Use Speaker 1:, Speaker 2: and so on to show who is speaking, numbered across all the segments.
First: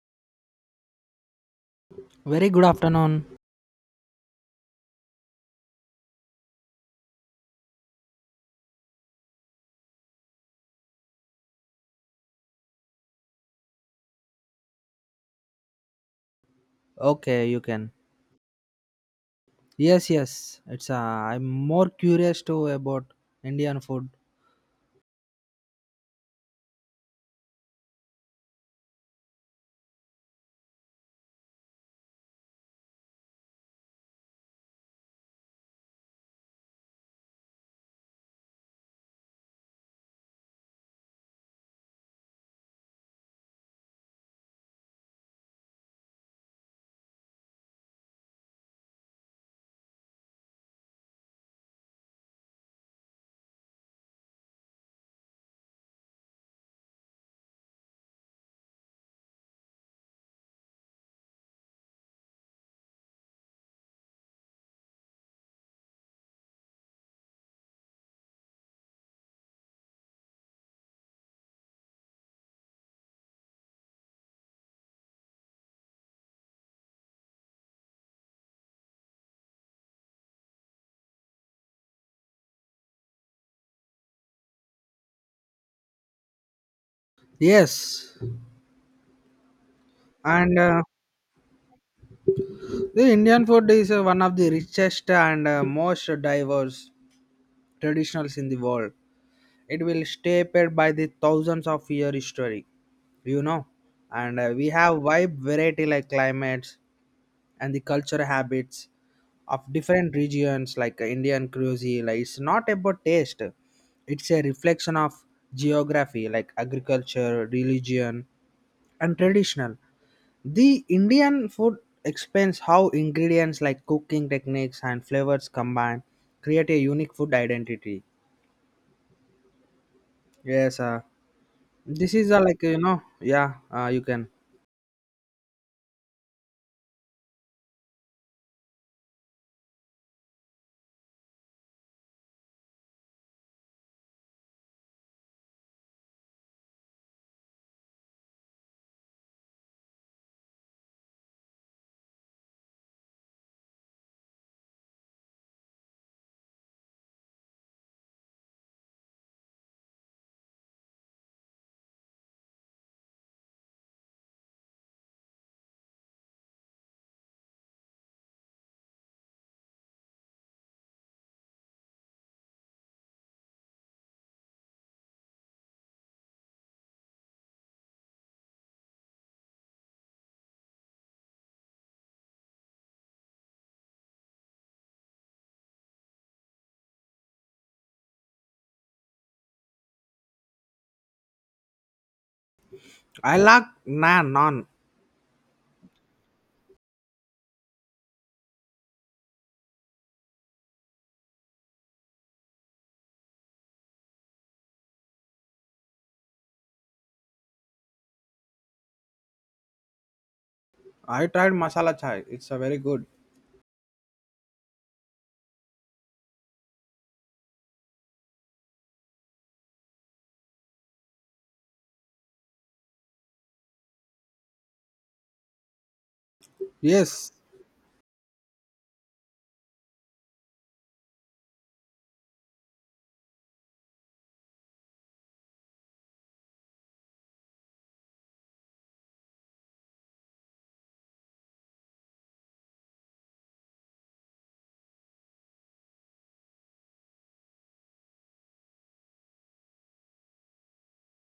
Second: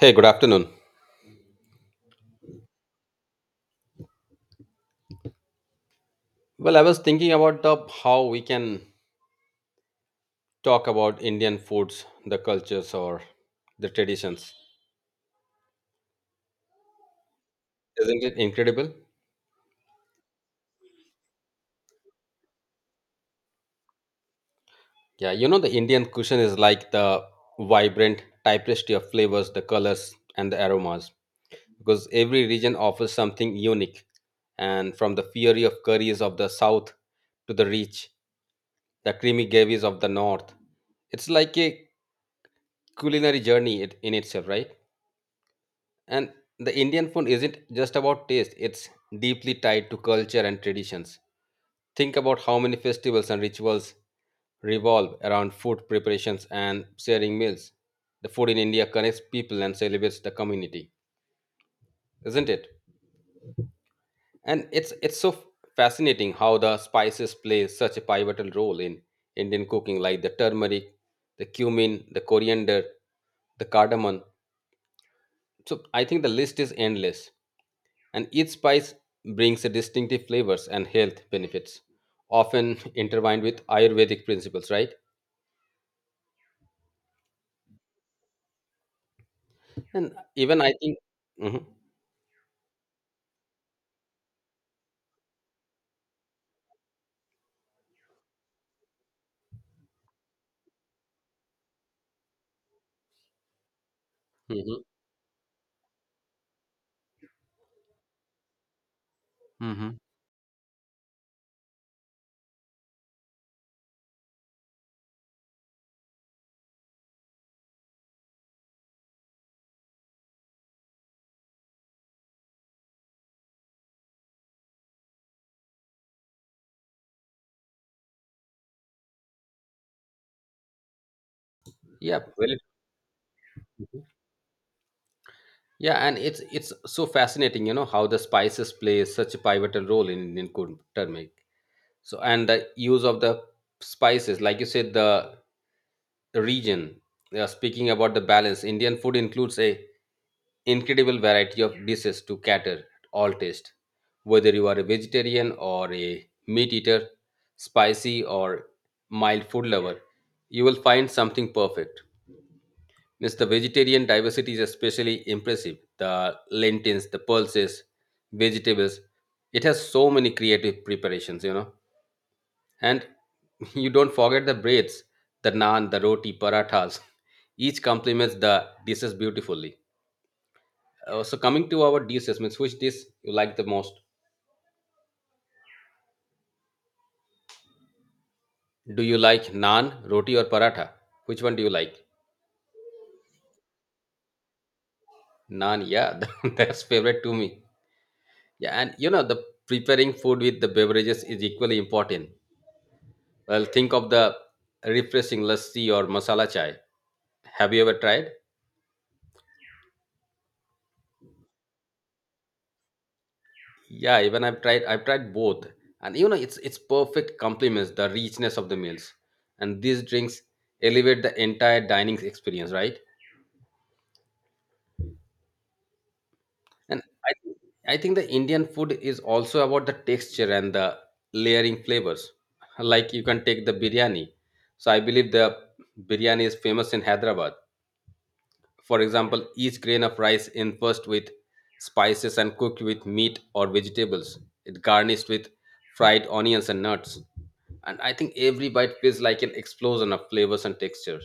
Speaker 1: Hey, good afternoon.
Speaker 2: Very good afternoon.
Speaker 1: Well, I was thinking about how we can talk about Indian foods, the cultures, or the traditions.
Speaker 2: Okay, you can.
Speaker 1: Isn't it incredible?
Speaker 2: Yes, yes. It's I'm more curious to about Indian food.
Speaker 1: Yeah, you know, the Indian cuisine is like the vibrant tapestry of flavors, the colors, and the aromas, because every region offers something unique. And from the fury of curries of the south to the rich, the creamy gravies of the north, it's like a culinary journey in itself, right? And the Indian food isn't just about taste, it's deeply tied to culture and traditions. Think about how many festivals and rituals revolve around food preparations and sharing meals. The food in India connects people and celebrates the community, isn't it? And it's so fascinating how the spices play such a pivotal role in Indian cooking, like the turmeric, the cumin, the coriander, the cardamom. So I think the list is endless. And each spice brings distinctive flavors and health benefits often intertwined with ayurvedic principles, right?
Speaker 2: Yes,
Speaker 1: And
Speaker 2: and
Speaker 1: even I
Speaker 2: uh,
Speaker 1: think. Mhm.
Speaker 2: the Indian food is one of the richest and most diverse traditionals in the world. It will stay by the thousands of year history, you know, and we
Speaker 1: mhm.
Speaker 2: have wide variety like climates and the cultural habits of
Speaker 1: hmm
Speaker 2: different regions like indian cuisine, like it's not about taste, it's a reflection of geography like agriculture, religion, and traditional. The indian food explains how ingredients like cooking techniques and flavors combine, create a unique food identity. Yes, this
Speaker 1: Yeah,
Speaker 2: is
Speaker 1: well,
Speaker 2: like you know, yeah, you can.
Speaker 1: yeah, and it's so fascinating, you know, how the spices play such a pivotal role in Indian cuisine. Turmeric. So and the use of the spices, like you said, the region. They are speaking about the balance. Indian food includes a incredible variety of dishes to cater all taste. Whether you are a vegetarian or a meat eater, spicy or mild food lover, you will find something perfect. Means the vegetarian diversity is especially impressive. The lentils, the pulses, vegetables. It has so many creative preparations, you know. And you don't forget the breads, the naan, the roti, parathas. Each complements the dishes beautifully. So coming to our dishes, means which dish you like the most? Do you like naan, roti, or paratha? Which one do you like?
Speaker 2: I like naan.
Speaker 1: Naan, yeah, that's favorite to me. Yeah, and you know the preparing food with the beverages is equally important. Well, think of the refreshing lassi or masala chai. Have you ever tried?
Speaker 2: I tried masala chai, it's a very good.
Speaker 1: Yeah, even I've tried both. And you know it's perfect complements the richness of the meals. And these drinks elevate the entire dining experience, right? And
Speaker 2: Yes,
Speaker 1: I think I think the Indian food is also about the texture and the layering flavors. Like you can take the biryani. So I believe the biryani is famous in Hyderabad. For example, each grain of rice infused with spices and cooked with meat or vegetables. It garnished with fried onions and nuts. And I think every bite feels like an explosion of flavors and textures.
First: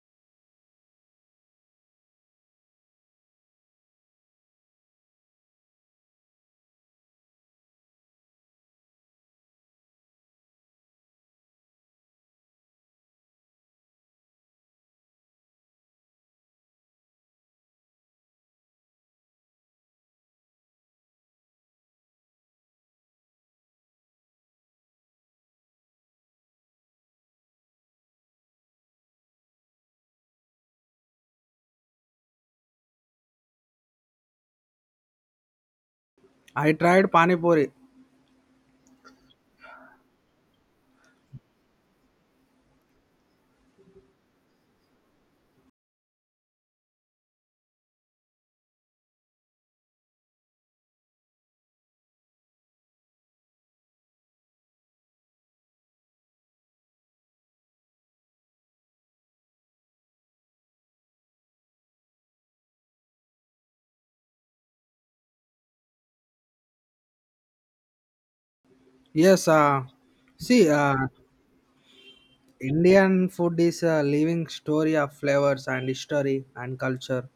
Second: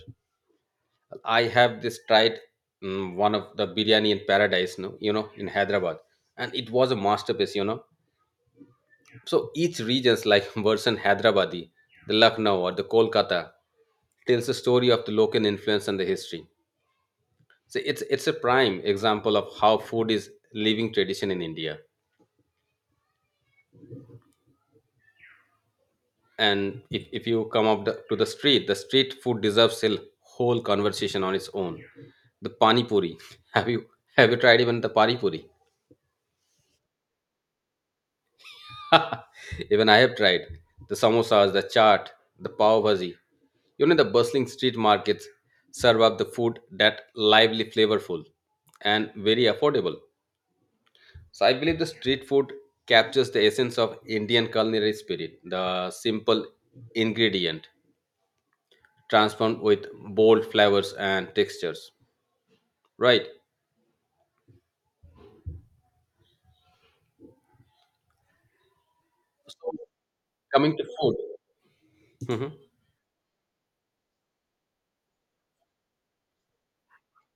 Speaker 1: I have this tried one of the biryani in paradise, no, you know, in Hyderabad, and it was a masterpiece, you know. So each region's like version Hyderabadi, the Lucknow or the Kolkata tells the story of the local influence and the history. So it's a prime example of how food is living tradition in India. And if you come up to the street food deserves a whole conversation on its own. The pani puri. Have you have you tried even the pani puri?
Speaker 2: I tried pani puri.
Speaker 1: Even I have tried the samosas, the chaat, the pav bhaji. You know the bustling street markets serve up the food that lively, flavorful, and very affordable. So I believe the street food captures the essence of Indian culinary spirit, the simple ingredient transformed with bold flavors and textures. Right.
Speaker 2: Yes,
Speaker 1: So
Speaker 2: see,
Speaker 1: coming to food. Mm-hmm.
Speaker 2: Indian food is a living story of flavors and history and culture,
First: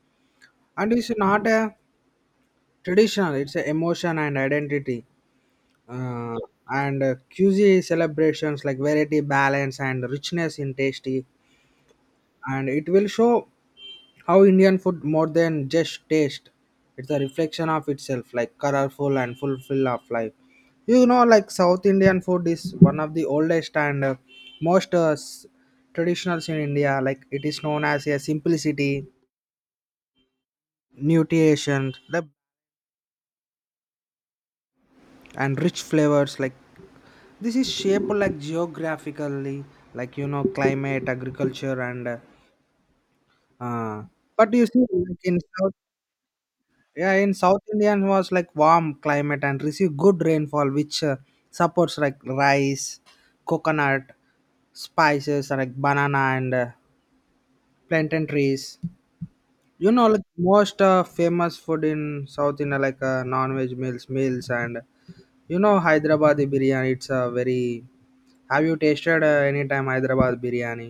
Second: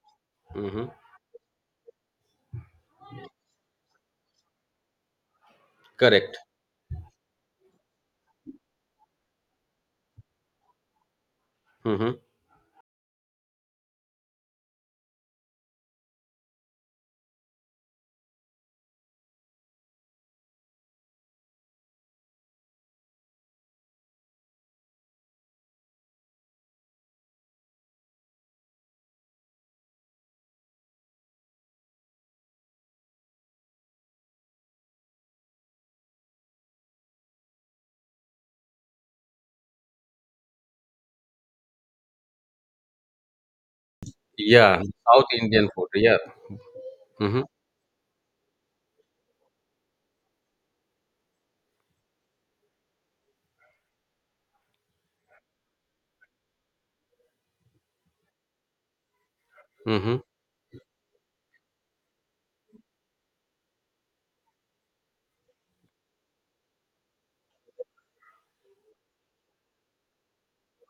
Speaker 1: Mm-hmm.
Speaker 2: and it's not a traditional; it's an emotion and identity. Uh,
Speaker 1: Correct.
Speaker 2: and Cuisine celebrations like variety, balance, and richness in tasty,
Speaker 1: Mm-hmm.
Speaker 2: and it will show how Indian food more than just taste. It's a reflection of itself, like colorful and fulfill of life. You know, like South Indian food is one of the oldest and most traditionals in India. Like it is known as a simplicity, nutrition, and rich flavors. Like this is shaped like geographically, like you know, climate, agriculture, and uh, but you see,
Speaker 1: Yeah.
Speaker 2: like
Speaker 1: South
Speaker 2: in
Speaker 1: Indian
Speaker 2: South,
Speaker 1: food. Yeah.
Speaker 2: yeah, in
Speaker 1: Mm-hmm.
Speaker 2: south indian was like warm climate and receive good rainfall which supports like rice, coconut, spices, and like banana and plantain trees. You know,
Speaker 1: Mm-hmm.
Speaker 2: like most famous food in south india like non-veg meals and you know Hyderabad biryani it's a very. Have you tasted any time hyderabad biryani?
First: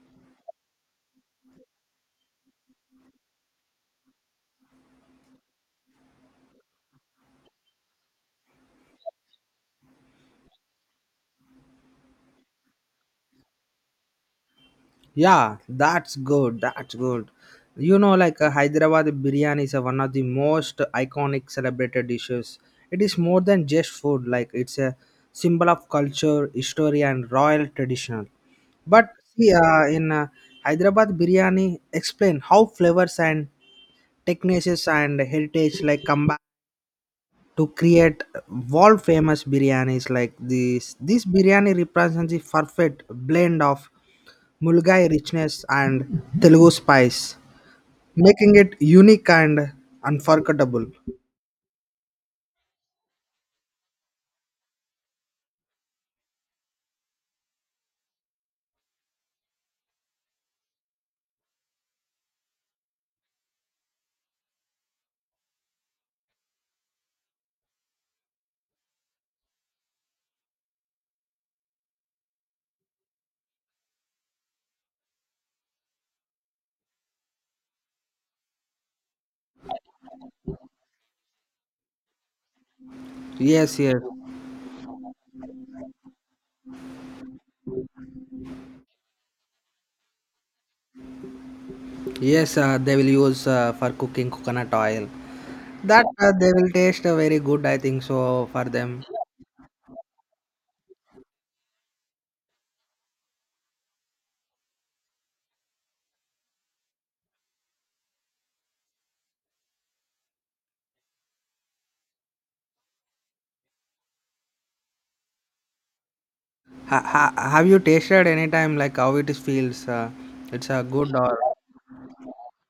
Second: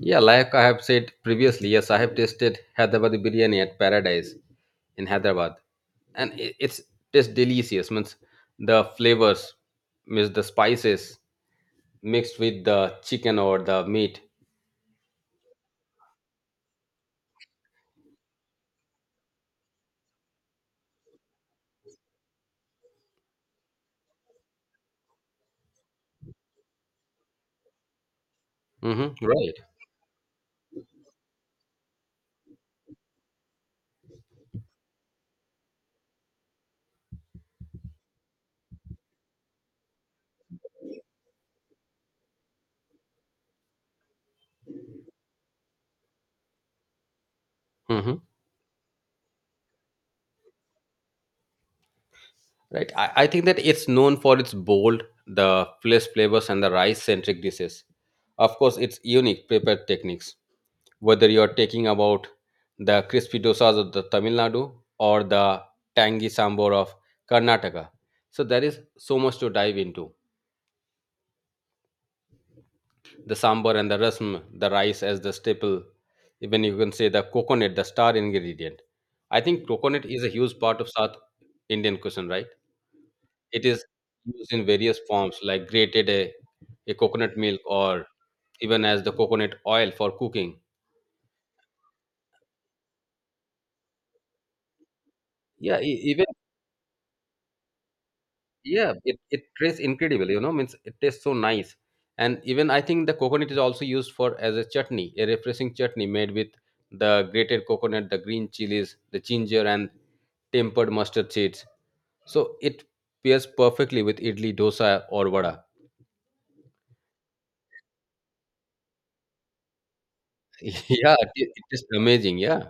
Speaker 1: Yeah, like I have said previously, yes, I have tasted Hyderabad biryani at Paradise in Hyderabad, and it's tastes delicious. Means the flavors, means the spices, mixed with the chicken or the meat.
Speaker 2: Yeah, that's good. That's good. You know, like Hyderabad biryani is one of the most iconic celebrated dishes. It is more than just food, like, it's a symbol of culture, history, and royal tradition. But
Speaker 1: Hmm.
Speaker 2: see,
Speaker 1: Right.
Speaker 2: in Hyderabad biryani, explain how flavors and techniques and heritage like come to create world famous biryanis like this. This biryani represents the perfect blend of Mulgai richness and Telugu spice,
Speaker 1: Hmm.
Speaker 2: making it unique and unforgettable.
Speaker 1: Right. I think that it's known for its bold, the flesh flavors, and the rice centric dishes. Of course, it's unique prepared techniques. Whether you're talking about the crispy dosas of the Tamil Nadu or the tangy sambar of Karnataka. So there is so much to dive into. The sambar and the rasam, the rice as the staple. Even you can say the coconut, the star ingredient. I think coconut is a huge part of South Indian cuisine, right? It
Speaker 2: Yes,
Speaker 1: is
Speaker 2: yes,
Speaker 1: used in various forms, like a coconut milk or even as the coconut oil for cooking.
Speaker 2: yes. They will use for cooking coconut oil.
Speaker 1: Yeah,
Speaker 2: That
Speaker 1: even.
Speaker 2: they will taste very good. I think so for
Speaker 1: Yeah,
Speaker 2: them.
Speaker 1: it tastes incredible, you know, means it tastes so nice. And even I think the coconut is also used for as a chutney, a refreshing chutney made with the grated coconut, the green chilies, the ginger and tempered mustard seeds. So it pairs perfectly with idli, dosa or vada.
Speaker 2: Have you tasted any time like how it is feels? It's a good
Speaker 1: Yeah,
Speaker 2: or
Speaker 1: it is amazing. Yeah.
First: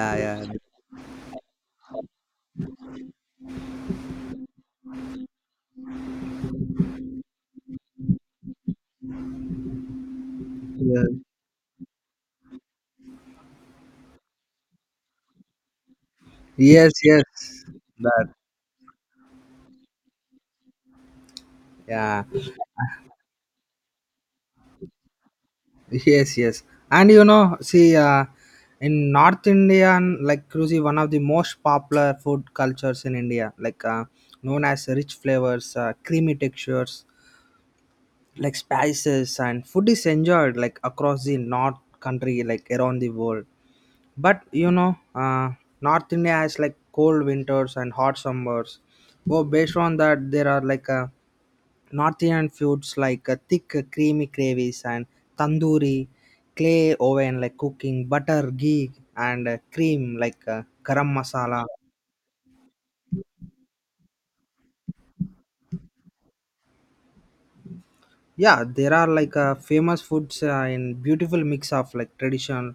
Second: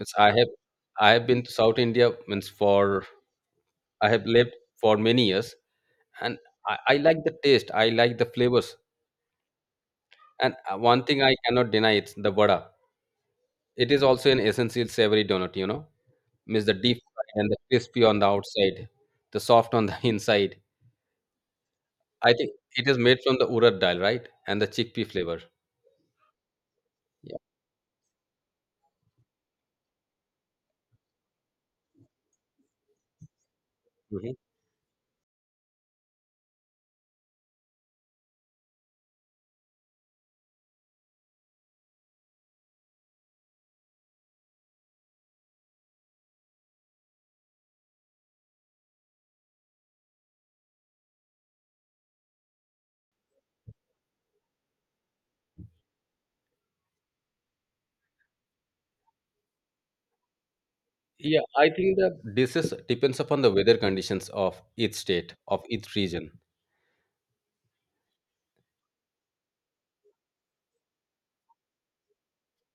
Speaker 1: Means I have
Speaker 2: yeah.
Speaker 1: I have been to South India means for I have lived for many years and I like the taste, I like the flavors. And
Speaker 2: Yeah.
Speaker 1: one thing I cannot deny it's the vada. It is also an essential savory donut, you know. Miss the
Speaker 2: Yes,
Speaker 1: deep
Speaker 2: yes.
Speaker 1: fried and the crispy on
Speaker 2: That,
Speaker 1: the outside, the soft on the inside.
Speaker 2: yeah,
Speaker 1: I think it is made from the urad dal, right? And the chickpea flavor.
Speaker 2: yes, yes, and you
Speaker 1: Yeah.
Speaker 2: know see in north indian like cruci one of the most popular food cultures in india like
Speaker 1: Mhm.
Speaker 2: known as rich flavors, creamy textures like spices, and food is enjoyed like across the north country like around the world. But you know north india has like cold winters and hot summers. Oh, based on that there are like Northern foods like thick, creamy gravies and tandoori, clay oven like cooking, butter, ghee, and cream like garam
Speaker 1: Yeah,
Speaker 2: masala.
Speaker 1: I think the dishes depends upon the weather conditions of each state, of each region.
Speaker 2: Yeah, there are like famous foods in beautiful mix of like traditional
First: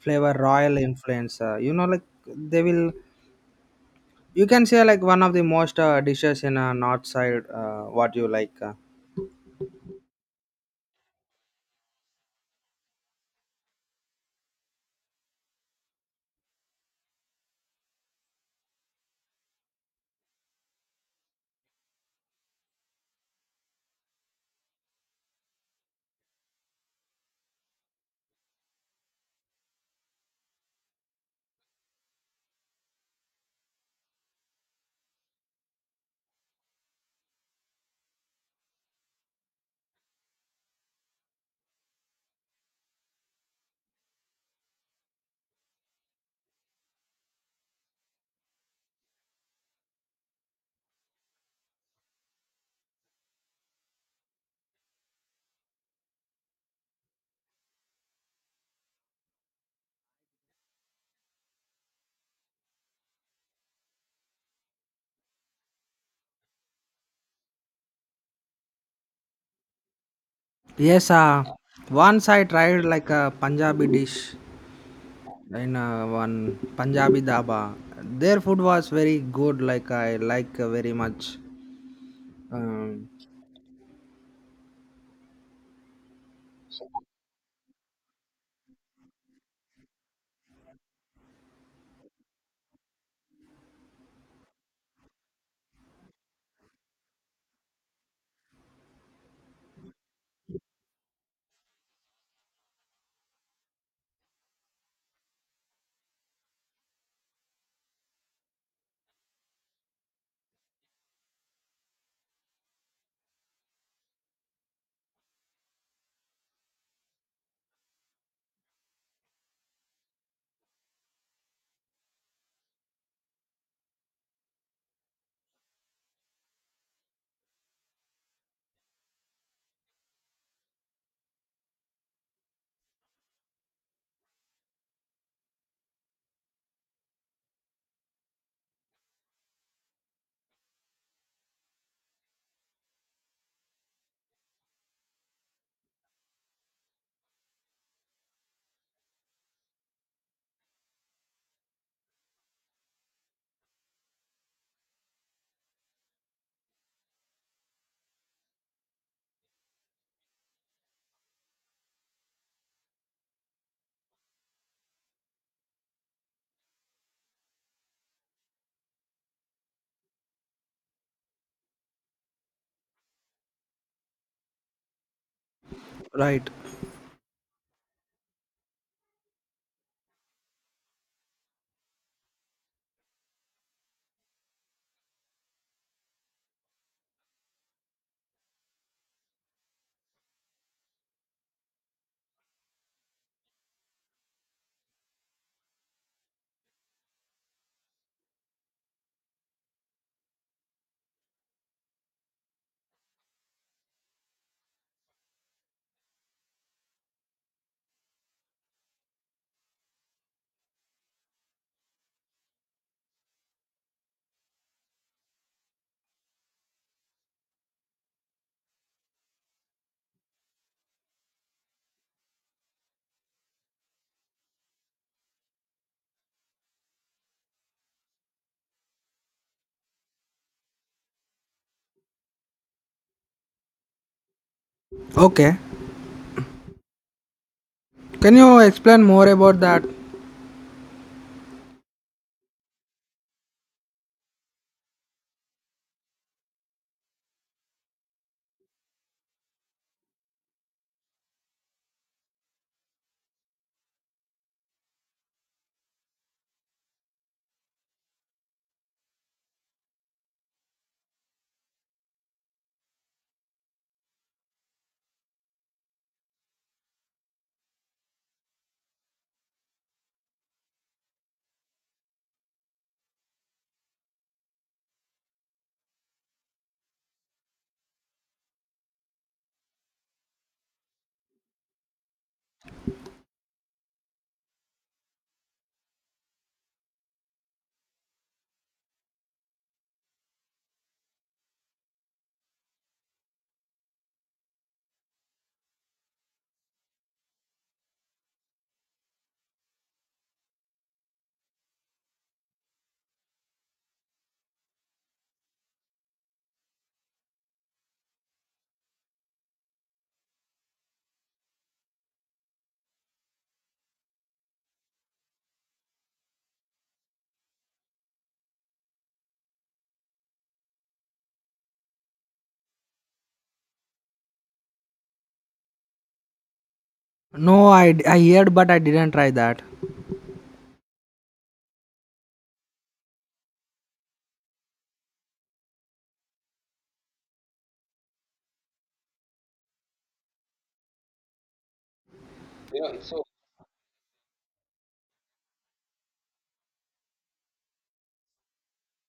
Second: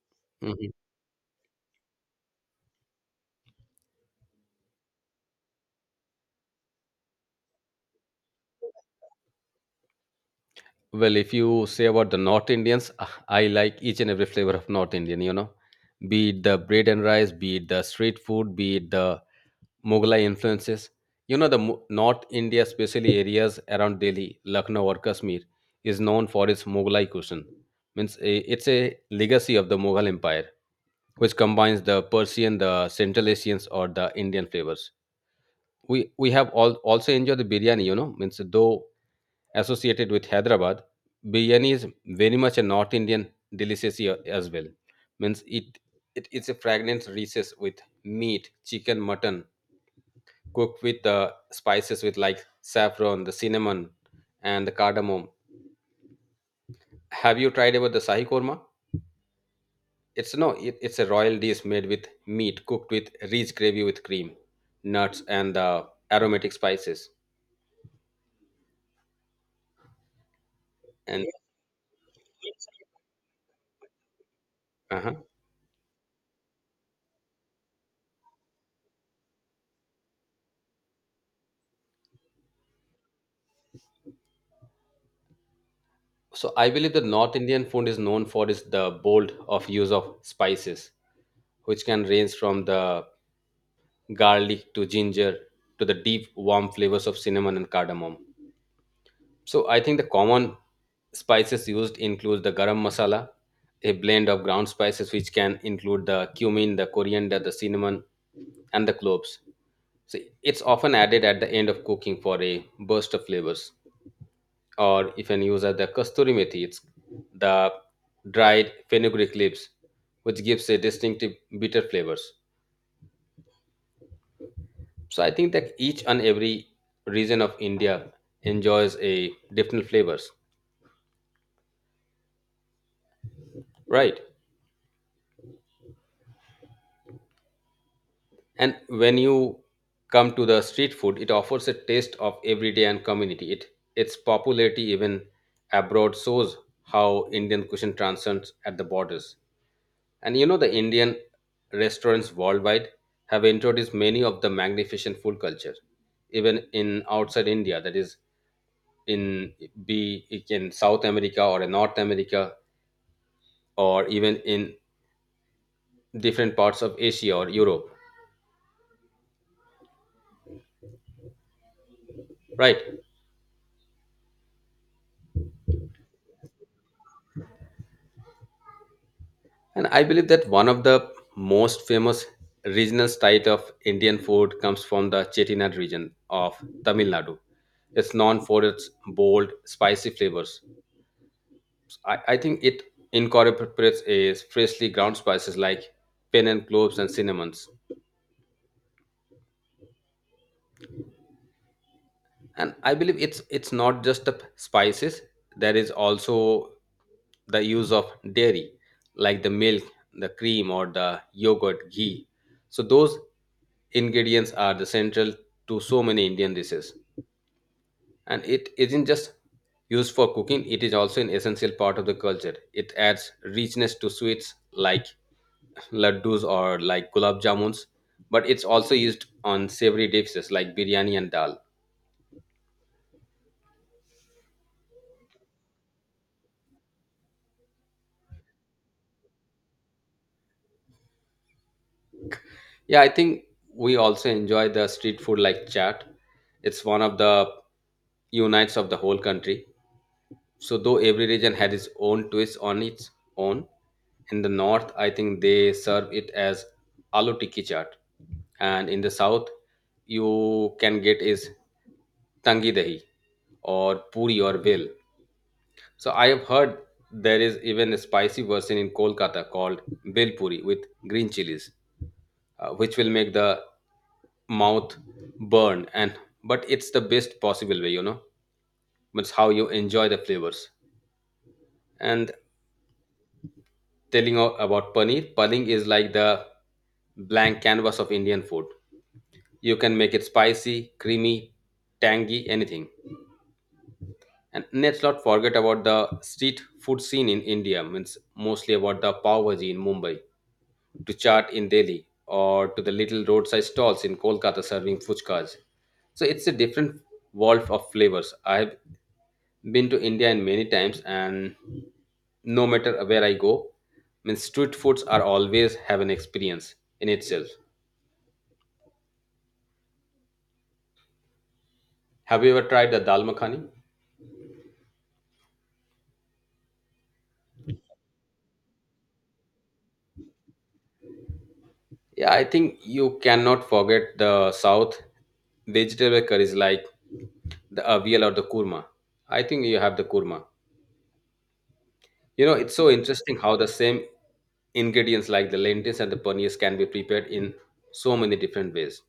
Speaker 2: flavor,
Speaker 1: Mhm.
Speaker 2: royal influence. You know, like they will. You can say like one of the most dishes in north side. What you like?
Speaker 1: Well, if you say about the North Indians, ah, I like each and every flavor of North Indian, you know, be it the bread and rice, be it the street food, be it the Mughal influences. You know, the North India, especially areas around Delhi, Lucknow, or Kashmir, is known for its Mughal cuisine. Means it's a legacy of the Mughal Empire, which combines the Persian, the Central Asians, or the Indian flavors. We have all also enjoyed the biryani. You know, means though associated with Hyderabad, biryani is very much a North Indian delicacy as well. Means it's a fragrance recess with meat, chicken, mutton, cooked with spices with like saffron, the cinnamon, and the cardamom. Have you tried about the sahi korma? It's no, it's a royal dish made with meat cooked with rich gravy with cream, nuts, and the aromatic spices.
Speaker 2: Yes,
Speaker 1: And
Speaker 2: once I tried like a Punjabi dish
Speaker 1: uh
Speaker 2: in one Punjabi dhaba. Their food was very good. Like I like very much. Um,
Speaker 1: so I believe the North Indian food is known for is the bold of use of spices, which can range from the garlic to ginger to the deep warm flavors of cinnamon and cardamom. So I think the common spices used include the garam masala, a blend of ground spices which can include the cumin, the coriander, the cinnamon, and the cloves. So it's often added at the end of cooking for a burst of flavors. Or if an user the kasturi methi, it's the dried fenugreek leaves, which gives a distinctive bitter flavors. So I think that each and every region of India enjoys a different flavors, right? And when you come to the street food, it offers a taste of everyday and community. It, its popularity even abroad shows how Indian cuisine transcends at the borders. And you know, the Indian restaurants worldwide have introduced many of the magnificent food culture, even in outside India, that is, in be it in South America or in North America, or even in different parts of Asia or Europe, right?
Speaker 2: right.
Speaker 1: And I believe that one of the most famous regional style of Indian food comes from the Chettinad region of Tamil Nadu. It's known for its bold, spicy flavors. I think it incorporates a freshly ground spices like pen and cloves and cinnamons. And I believe it's not just the spices, there is also the use of dairy like the milk, the cream or the yogurt ghee. So those ingredients are the central to so many Indian dishes, and it isn't just used for cooking, it is also an essential part of the culture. It adds richness to sweets like laddus or like gulab jamuns, but it's also used on savory dishes like biryani and dal.
Speaker 2: Okay. Can you explain more about that?
Speaker 1: Yeah, I think we also enjoy the street food like chat. It's one of the unites of the whole country. So though every region had its own twist on its own, in the north I think they serve it as aloo tikki chaat, and in the south you can get is tangi dahi or puri or bil. So I have heard there is even a spicy version in Kolkata called bel puri with green chilies, which will make the mouth burn and but it's the best possible way, you know, it's how you enjoy the flavors. And telling about paneer is like the blank canvas of Indian food. You can make it spicy, creamy, tangy, anything. And let's not forget about the street food scene in India, means mostly about the pav bhaji in Mumbai to chaat in Delhi or to the little roadside stalls in Kolkata serving fuchkas. So it's a different world of flavors. I've been to India and many times, and no matter where I go, means street foods are always have an experience in itself. Have you ever tried the dal makhani?
Speaker 2: No, I heard, but I didn't try that.
Speaker 1: Yeah, I think you cannot forget the South vegetable curries like the avial or the kurma. I think you have the kurma. You know, it's so interesting how the same ingredients like the lentils and the paneers can be prepared in so many different ways.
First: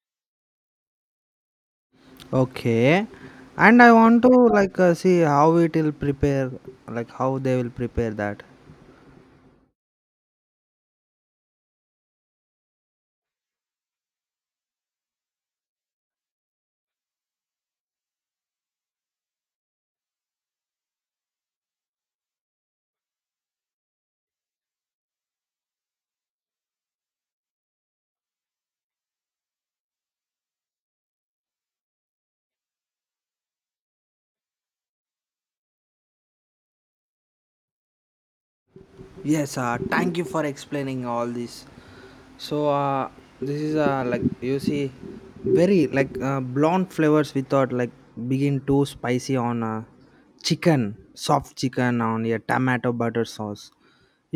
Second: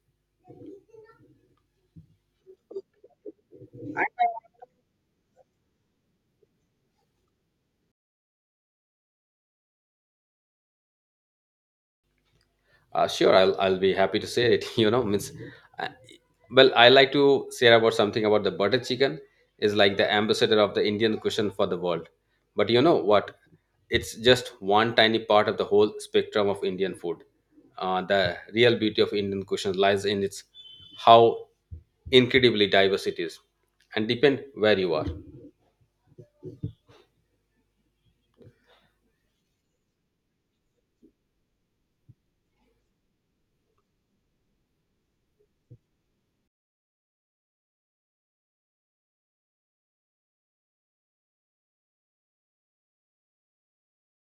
Speaker 2: Okay. And I want to like see how it will prepare, like how they will prepare that.
Speaker 1: Sure, I'll be happy to say it. You know, means, uh, well, I like to share about something about the butter chicken is like the ambassador of the Indian cuisine for the world. But you know what? It's just one tiny part of the whole spectrum of Indian food. The real beauty of Indian cuisine lies in its how incredibly diverse it is, and depend where you are.
Speaker 2: Yes, thank you for explaining all this. So, this is like you see, very like blonde flavors without like begin too spicy on chicken, soft chicken on your tomato butter sauce.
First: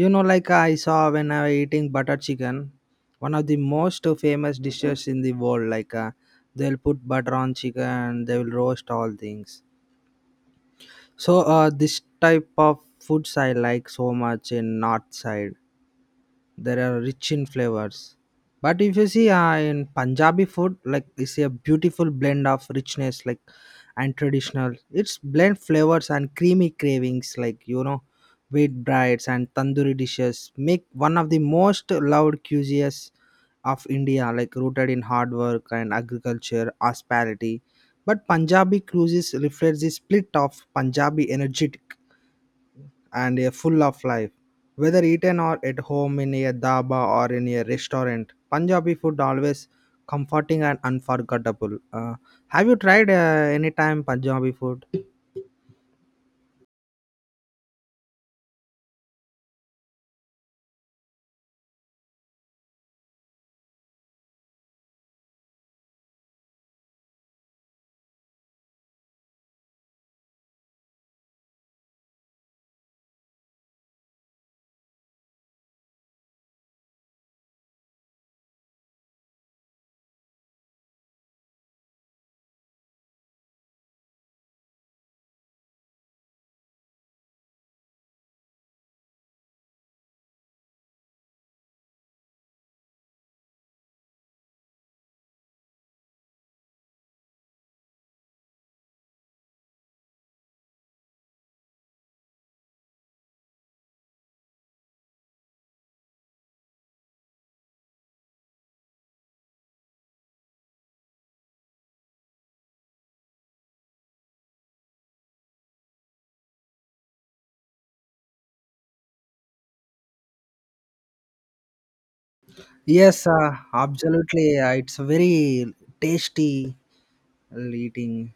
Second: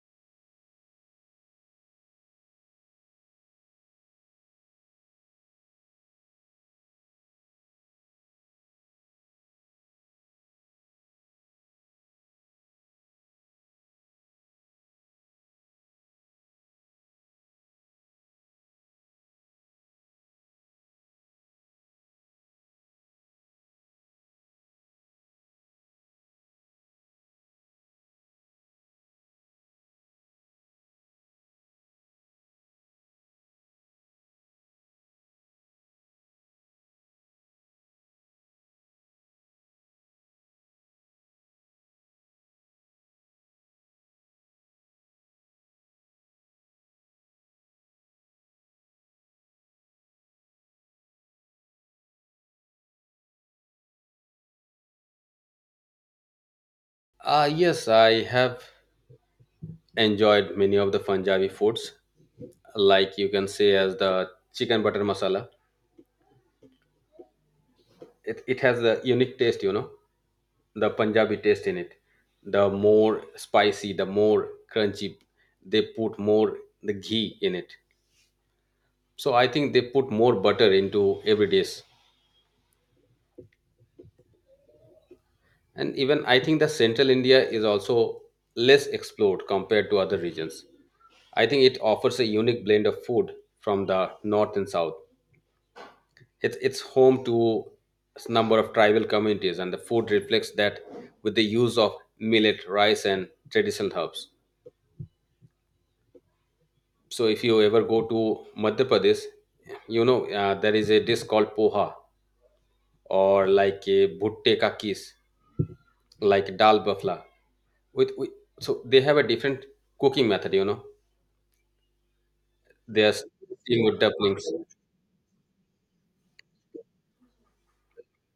Speaker 2: You know, like I saw when I was eating butter chicken, one of the most famous dishes in the world. Like they'll put butter on chicken, they will roast all things. So, this type of foods I like so much in north side. There are rich in flavors. But if you see in Punjabi food, like it's a beautiful blend of richness, like and traditional. It's blend flavors and creamy cravings, like you know, wheat brides and tandoori dishes make one of the most loved cuisines of India, like rooted in hard work and agriculture, hospitality. But Punjabi cuisines reflects the split of Punjabi energy and a full of life. Whether eaten or at home in a dhaba or in a restaurant, Punjabi food always comforting and unforgettable. Have you tried any time Punjabi food?
Speaker 1: Yes, I have enjoyed many of the Punjabi foods, like you can say as the chicken butter masala. It has a unique taste, you know, the Punjabi taste in it. The more spicy, the more crunchy, they put more the ghee in it. So I think they put more butter into every dish. And even I think the central India is also less explored compared to other regions. I think it offers a unique blend of food from the north and south. It's home to a number of tribal communities, and the food reflects that with the use of millet, rice, and traditional herbs. So, if you ever go to Madhya Pradesh, you know there is a dish called poha or like a bhutte ka kis, like dal bafla. With so they have a different cooking method. You know, they are
Speaker 2: Yes,
Speaker 1: steamed with dumplings.
Speaker 2: absolutely. It's very tasty eating.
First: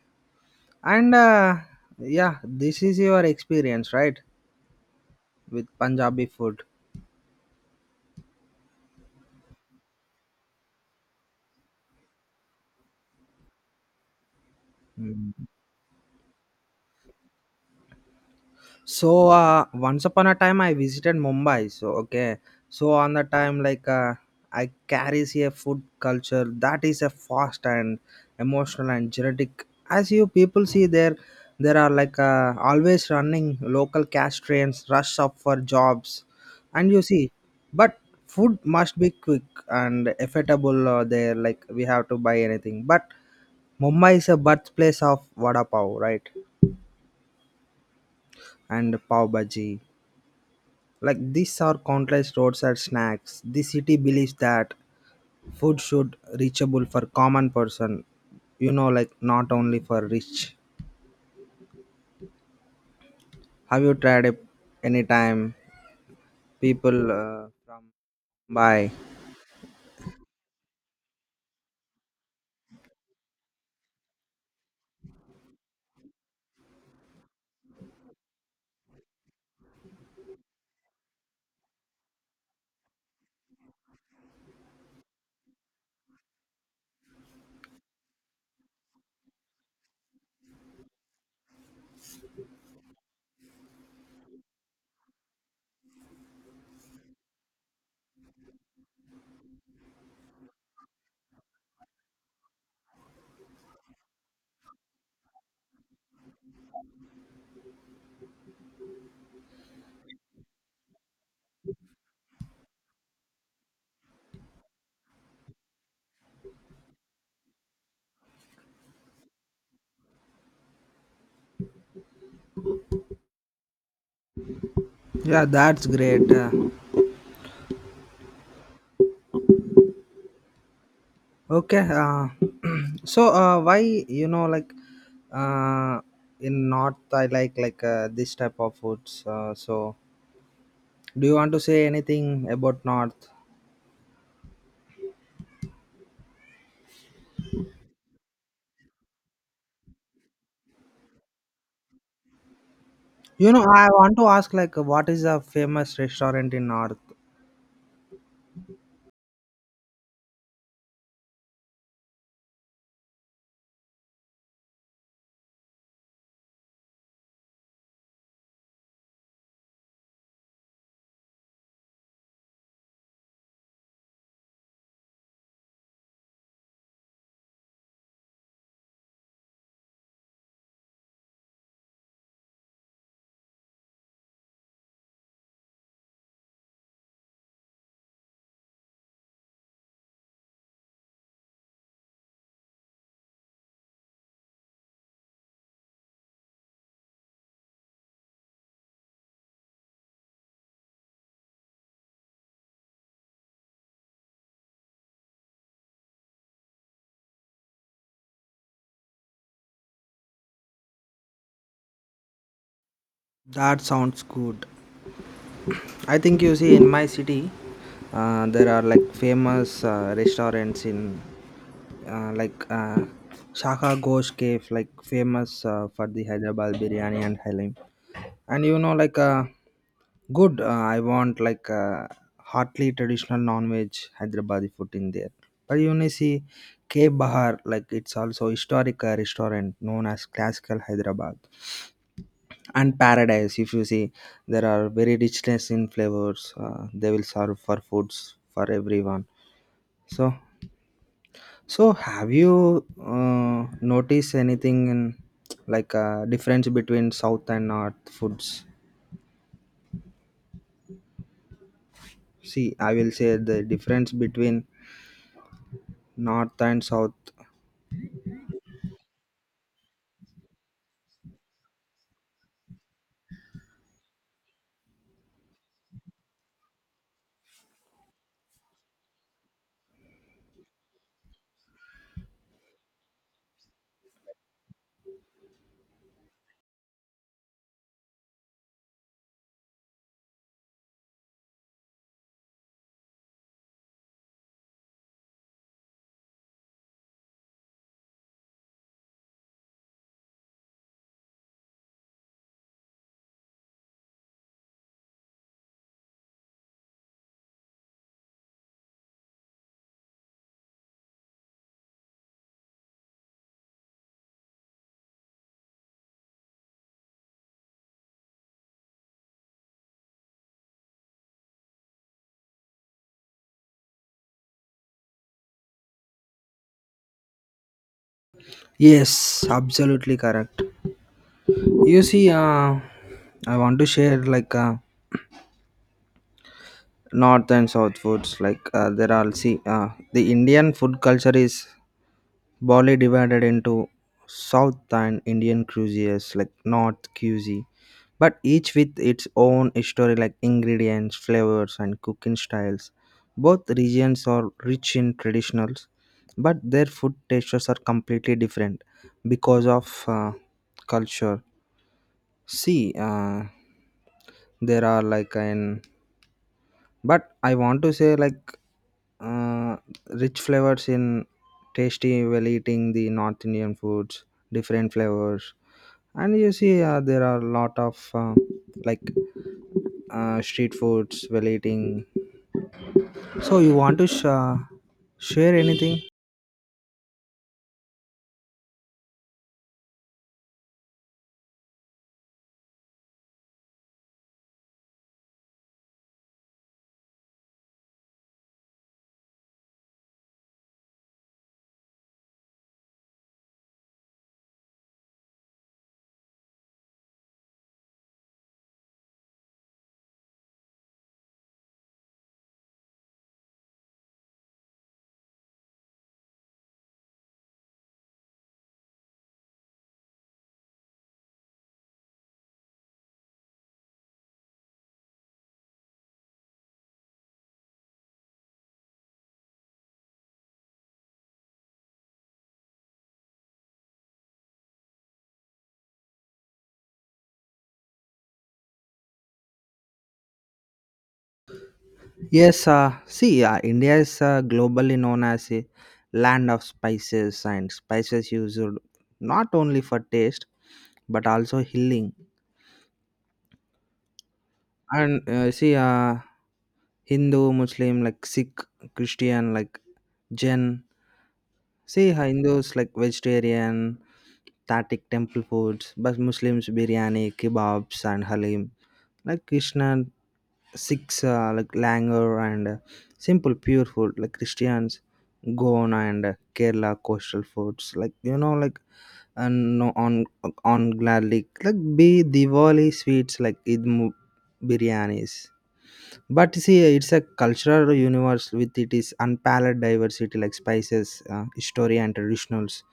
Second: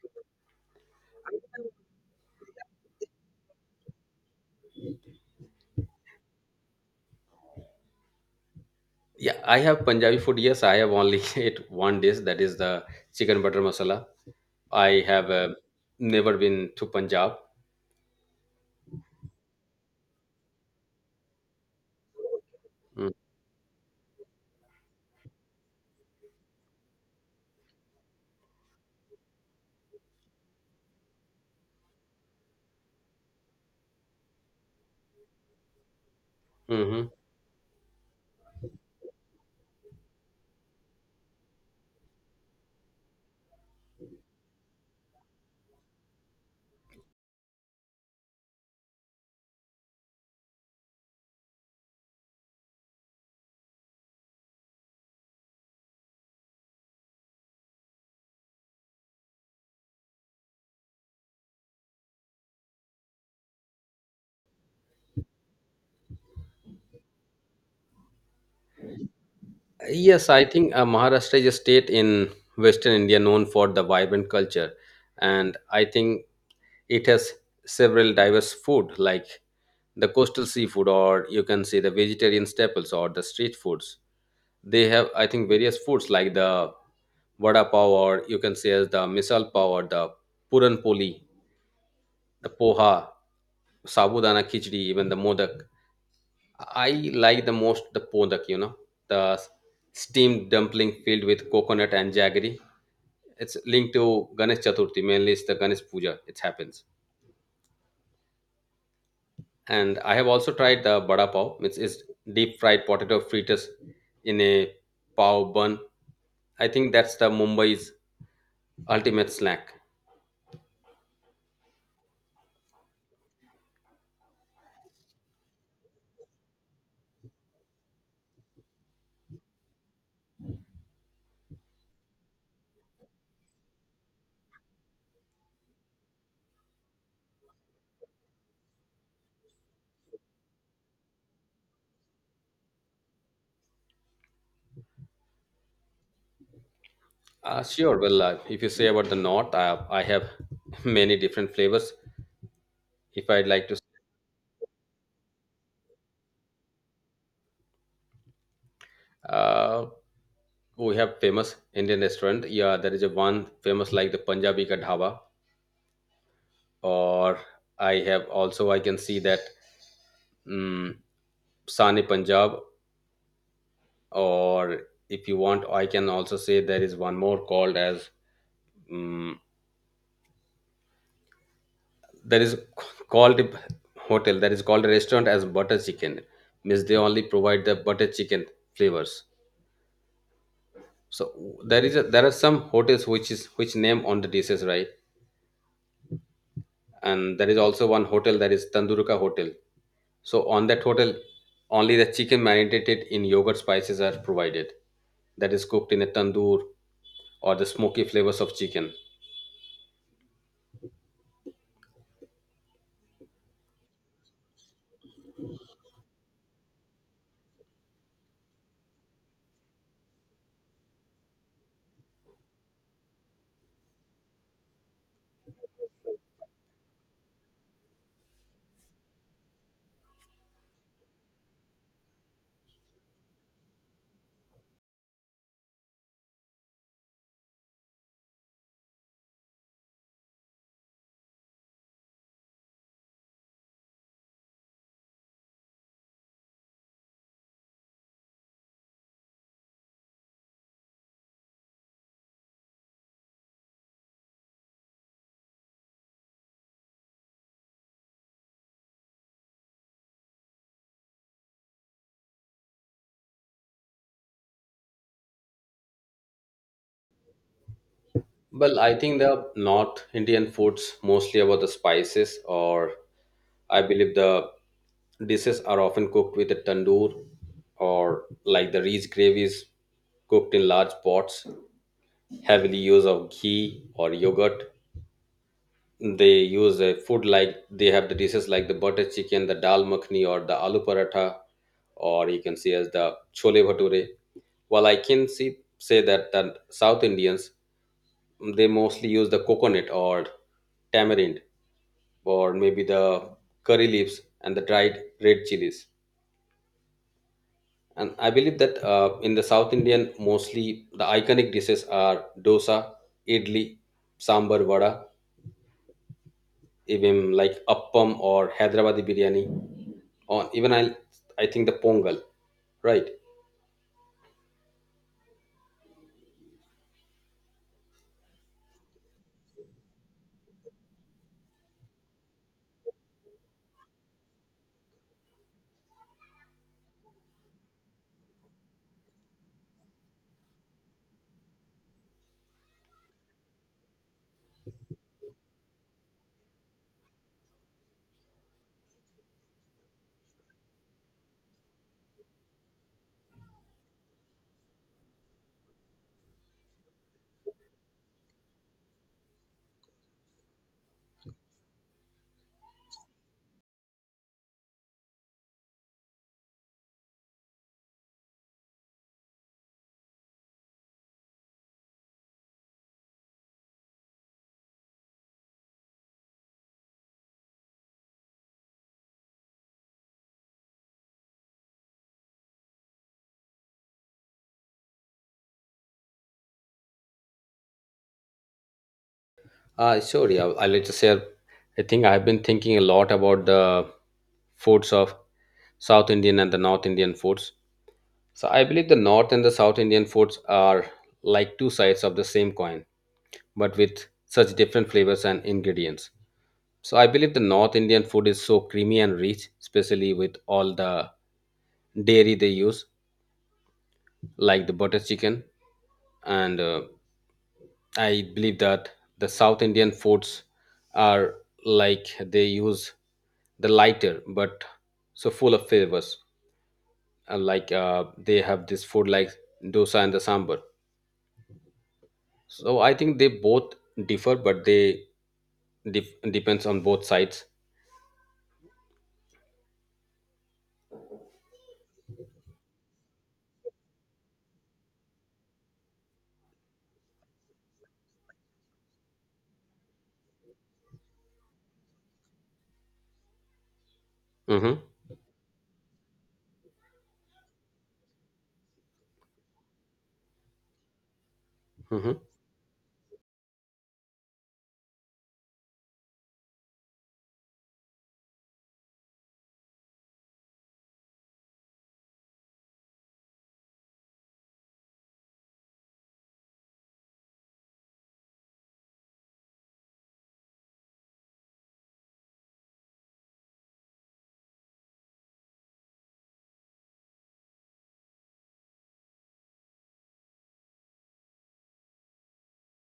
Speaker 2: And yeah, this is your experience, right, with Punjabi food?
Speaker 1: Yeah, I have Punjabi food. Yes, I have only ate one dish that is the chicken butter masala. I have never been to Punjab.
Speaker 2: So once upon a time I visited Mumbai. So okay, so on the time like I carries a food culture that is a fast and emotional and genetic. As you people see there, there are like always running local cash trains, rush up for jobs, and you
Speaker 1: Mm-hmm.
Speaker 2: see, but food must be quick and affordable. There like we have to buy anything, but Mumbai is a birthplace of vada pav, right? And pav bhaji. Like these are countless roadside snacks. The city believes that food should reachable for common person, you know, like not only for rich. Have you tried it anytime? People from Mumbai.
Speaker 1: Yes, I think Maharashtra is a state in Western India known for the vibrant culture, and I think it has several diverse food like the coastal seafood, or you can say the vegetarian staples or the street foods. They have, I think, various foods like the vada pav, or you can say as the misal pav, or the puran poli, the poha, sabudana khichdi, even the modak. I like the most the pondak, you know, the steamed dumpling filled with coconut and jaggery. It's linked to Ganesh Chaturthi, mainly it's the Ganesh Puja. It happens. And I have also tried the bada pav, which is deep fried potato fritters in a pav bun. I think that's the Mumbai's ultimate snack.
Speaker 2: Yeah, that's great. Okay. So why you know like uh, in North I like this type of foods. So do you want to say anything about North?
Speaker 1: Sure. Well, if you say about the north, I have many different flavors. If I'd
Speaker 2: You know,
Speaker 1: like to,
Speaker 2: I want to ask like what is a famous restaurant in North?
Speaker 1: uh, we have famous Indian restaurant. Yeah, there is a one famous like the Punjabi ka dhaba, or I have also I can see that um, Sani Punjab, or if you want, I can also say there is one more called as um, there is called a hotel. There is called a restaurant as butter chicken means they only provide the butter chicken flavors. So there are some hotels which is which name on the dishes, right? And there is also one hotel that is tanduruka hotel. So on that hotel, only the chicken marinated in yogurt spices are provided. That is cooked in a tandoor or the smoky flavors of chicken.
Speaker 2: That sounds good. I think you see in my city, there are like famous restaurants in like Shaka Ghosh Cave, like famous for the Hyderabad biryani and halim. And you know, like good. I want like hotly traditional non-veg Hyderabadi food in there. But you may see Cave Bahar, like it's also historic restaurant known as classical Hyderabad and paradise. If you see, there are very richness in flavors. They will serve for foods for everyone. So so, have you noticed anything in like a difference between South and North foods? See, I will say the difference between North and South.
Speaker 1: Well, I think the North Indian foods mostly about the spices, or I believe the dishes are often cooked with a tandoor, or like the rich gravies cooked in large pots, heavily use of ghee or yogurt, they use a food like they have the dishes like the butter chicken, the dal makhni or the aloo paratha or you can see as the chole bhature, while I can see say that the south Indians they mostly use the coconut or tamarind or maybe the curry leaves and the dried red chilies, and I believe that in the south Indian mostly the iconic dishes are dosa, idli, sambar vada, even like appam or Hyderabadi biryani, or I think the pongal, right?
Speaker 2: Yes, absolutely correct. You see, I want to share like North and South foods. Like there are, see, the Indian food culture is Bali divided into South and Indian cuisines like North cuisine, but each with its own history like ingredients, flavors, and cooking styles. Both regions are rich in traditionals, but their food tastes are completely different because of culture. See, there are like an, but I want to say like uh, rich flavors in tasty while eating the North Indian foods, different flavors, and you see there are a lot of like street foods while eating. So you want to share anything?
Speaker 1: Sure, yeah. I'll like to share. I think I've been thinking a lot about the foods of South Indian and the North Indian foods. So I believe the North and the South Indian foods are like two sides of the same coin, but with such different flavors and ingredients. So I believe the North Indian food is so creamy and rich, especially with all the dairy they use, like the butter chicken. And I believe that the South Indian foods are like they use the lighter but so full of flavors. They have this food like dosa and the sambar. So I think they both differ, but they depends on both sides.
Speaker 2: Yes. See, India is globally known as a land of spices, and spices used not only for taste but also healing.
Speaker 1: Hmm.
Speaker 2: And see, Hindu, Muslim, like Sikh, Christian, like Jain. See,
Speaker 1: Hmm.
Speaker 2: Hindus like vegetarian, Tatic temple foods, but Muslims biryani, kebabs, and halim. Like Krishna, Sikhs like langar and simple pure food. Like Christians, Goan and Kerala coastal foods. Like you know, like and no on gladly like be Diwali sweets like Idmu biryanis. But see, it's a cultural universe with it is unparalleled diversity like spices, history, and traditionals.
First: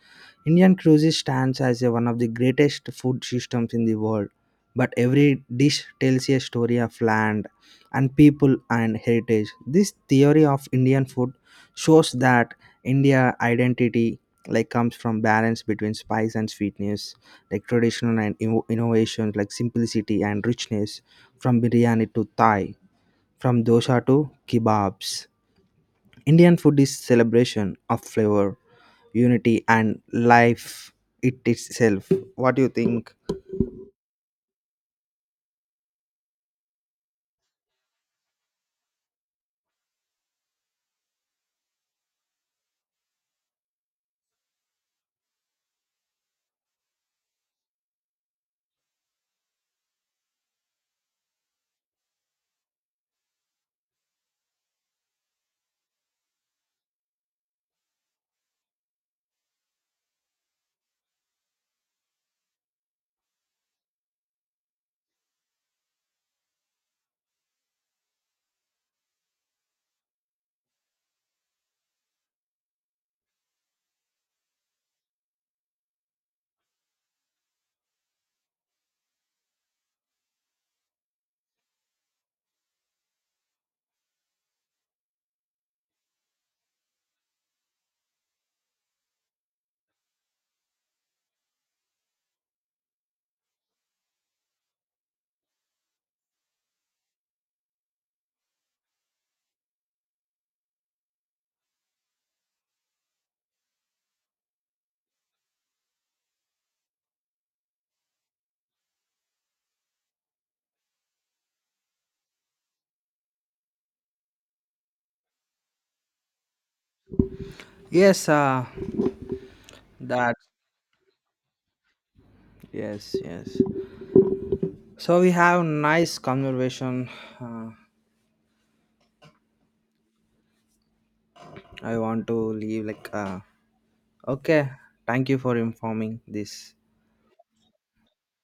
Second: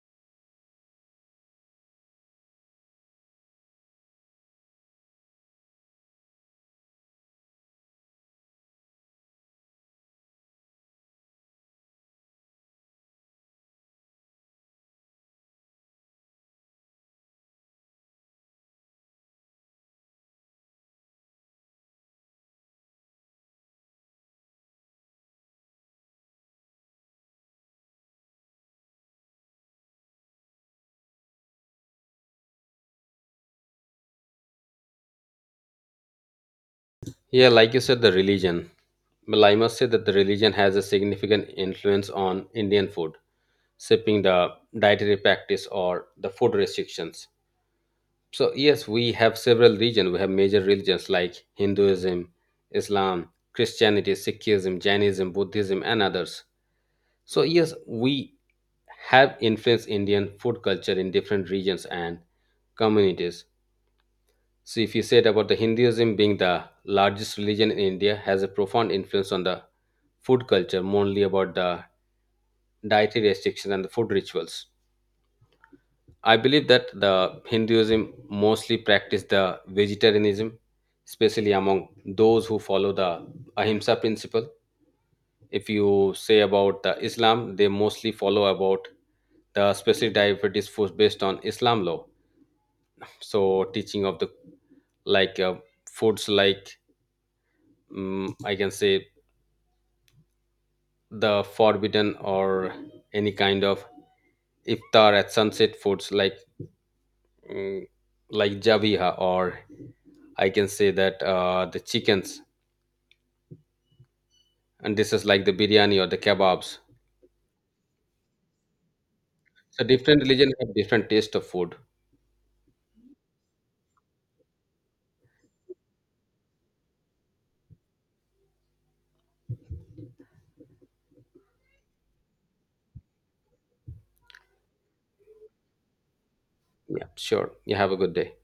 Speaker 2: Indian cuisine stands as a one of the greatest food systems in the world. But every dish tells a story of land and people and heritage. This theory of Indian food shows that India identity like comes from balance between spice and sweetness, like traditional and innovations like simplicity and richness, from biryani to Thai, from dosa to kebabs. Indian food is celebration of flavor, unity, and life it itself. What do you think?
Speaker 1: Yeah, like you said, the religion, well, I must say that the religion has a significant influence on Indian food, shaping the dietary practice or the food restrictions. So yes, we have several regions. We have major religions like Hinduism, Islam, Christianity, Sikhism, Jainism, Buddhism, and others. So yes, we have influenced Indian food culture in different regions and communities. So if you said about the Hinduism being the largest religion in India, has a profound influence on the food culture, mainly about the dietary restrictions and the food rituals. I believe that the Hinduism mostly practiced the vegetarianism, especially among those who follow the Ahimsa principle. If you say about the Islam, they mostly follow about the specific diabetes foods based on Islam law. So teaching of the like foods like mm I can say the forbidden or any kind of iftar at sunset foods like mm, like javiha, or I can say that the chickens and this is like the biryani or the kebabs.
Speaker 2: Yes,
Speaker 1: So different
Speaker 2: that.
Speaker 1: religion have different taste of food.
Speaker 2: Yes, yes. So we have nice conversation. Uh, I want to leave like. Okay, thank you for informing this.
Speaker 1: Yeah, sure, you have a good day.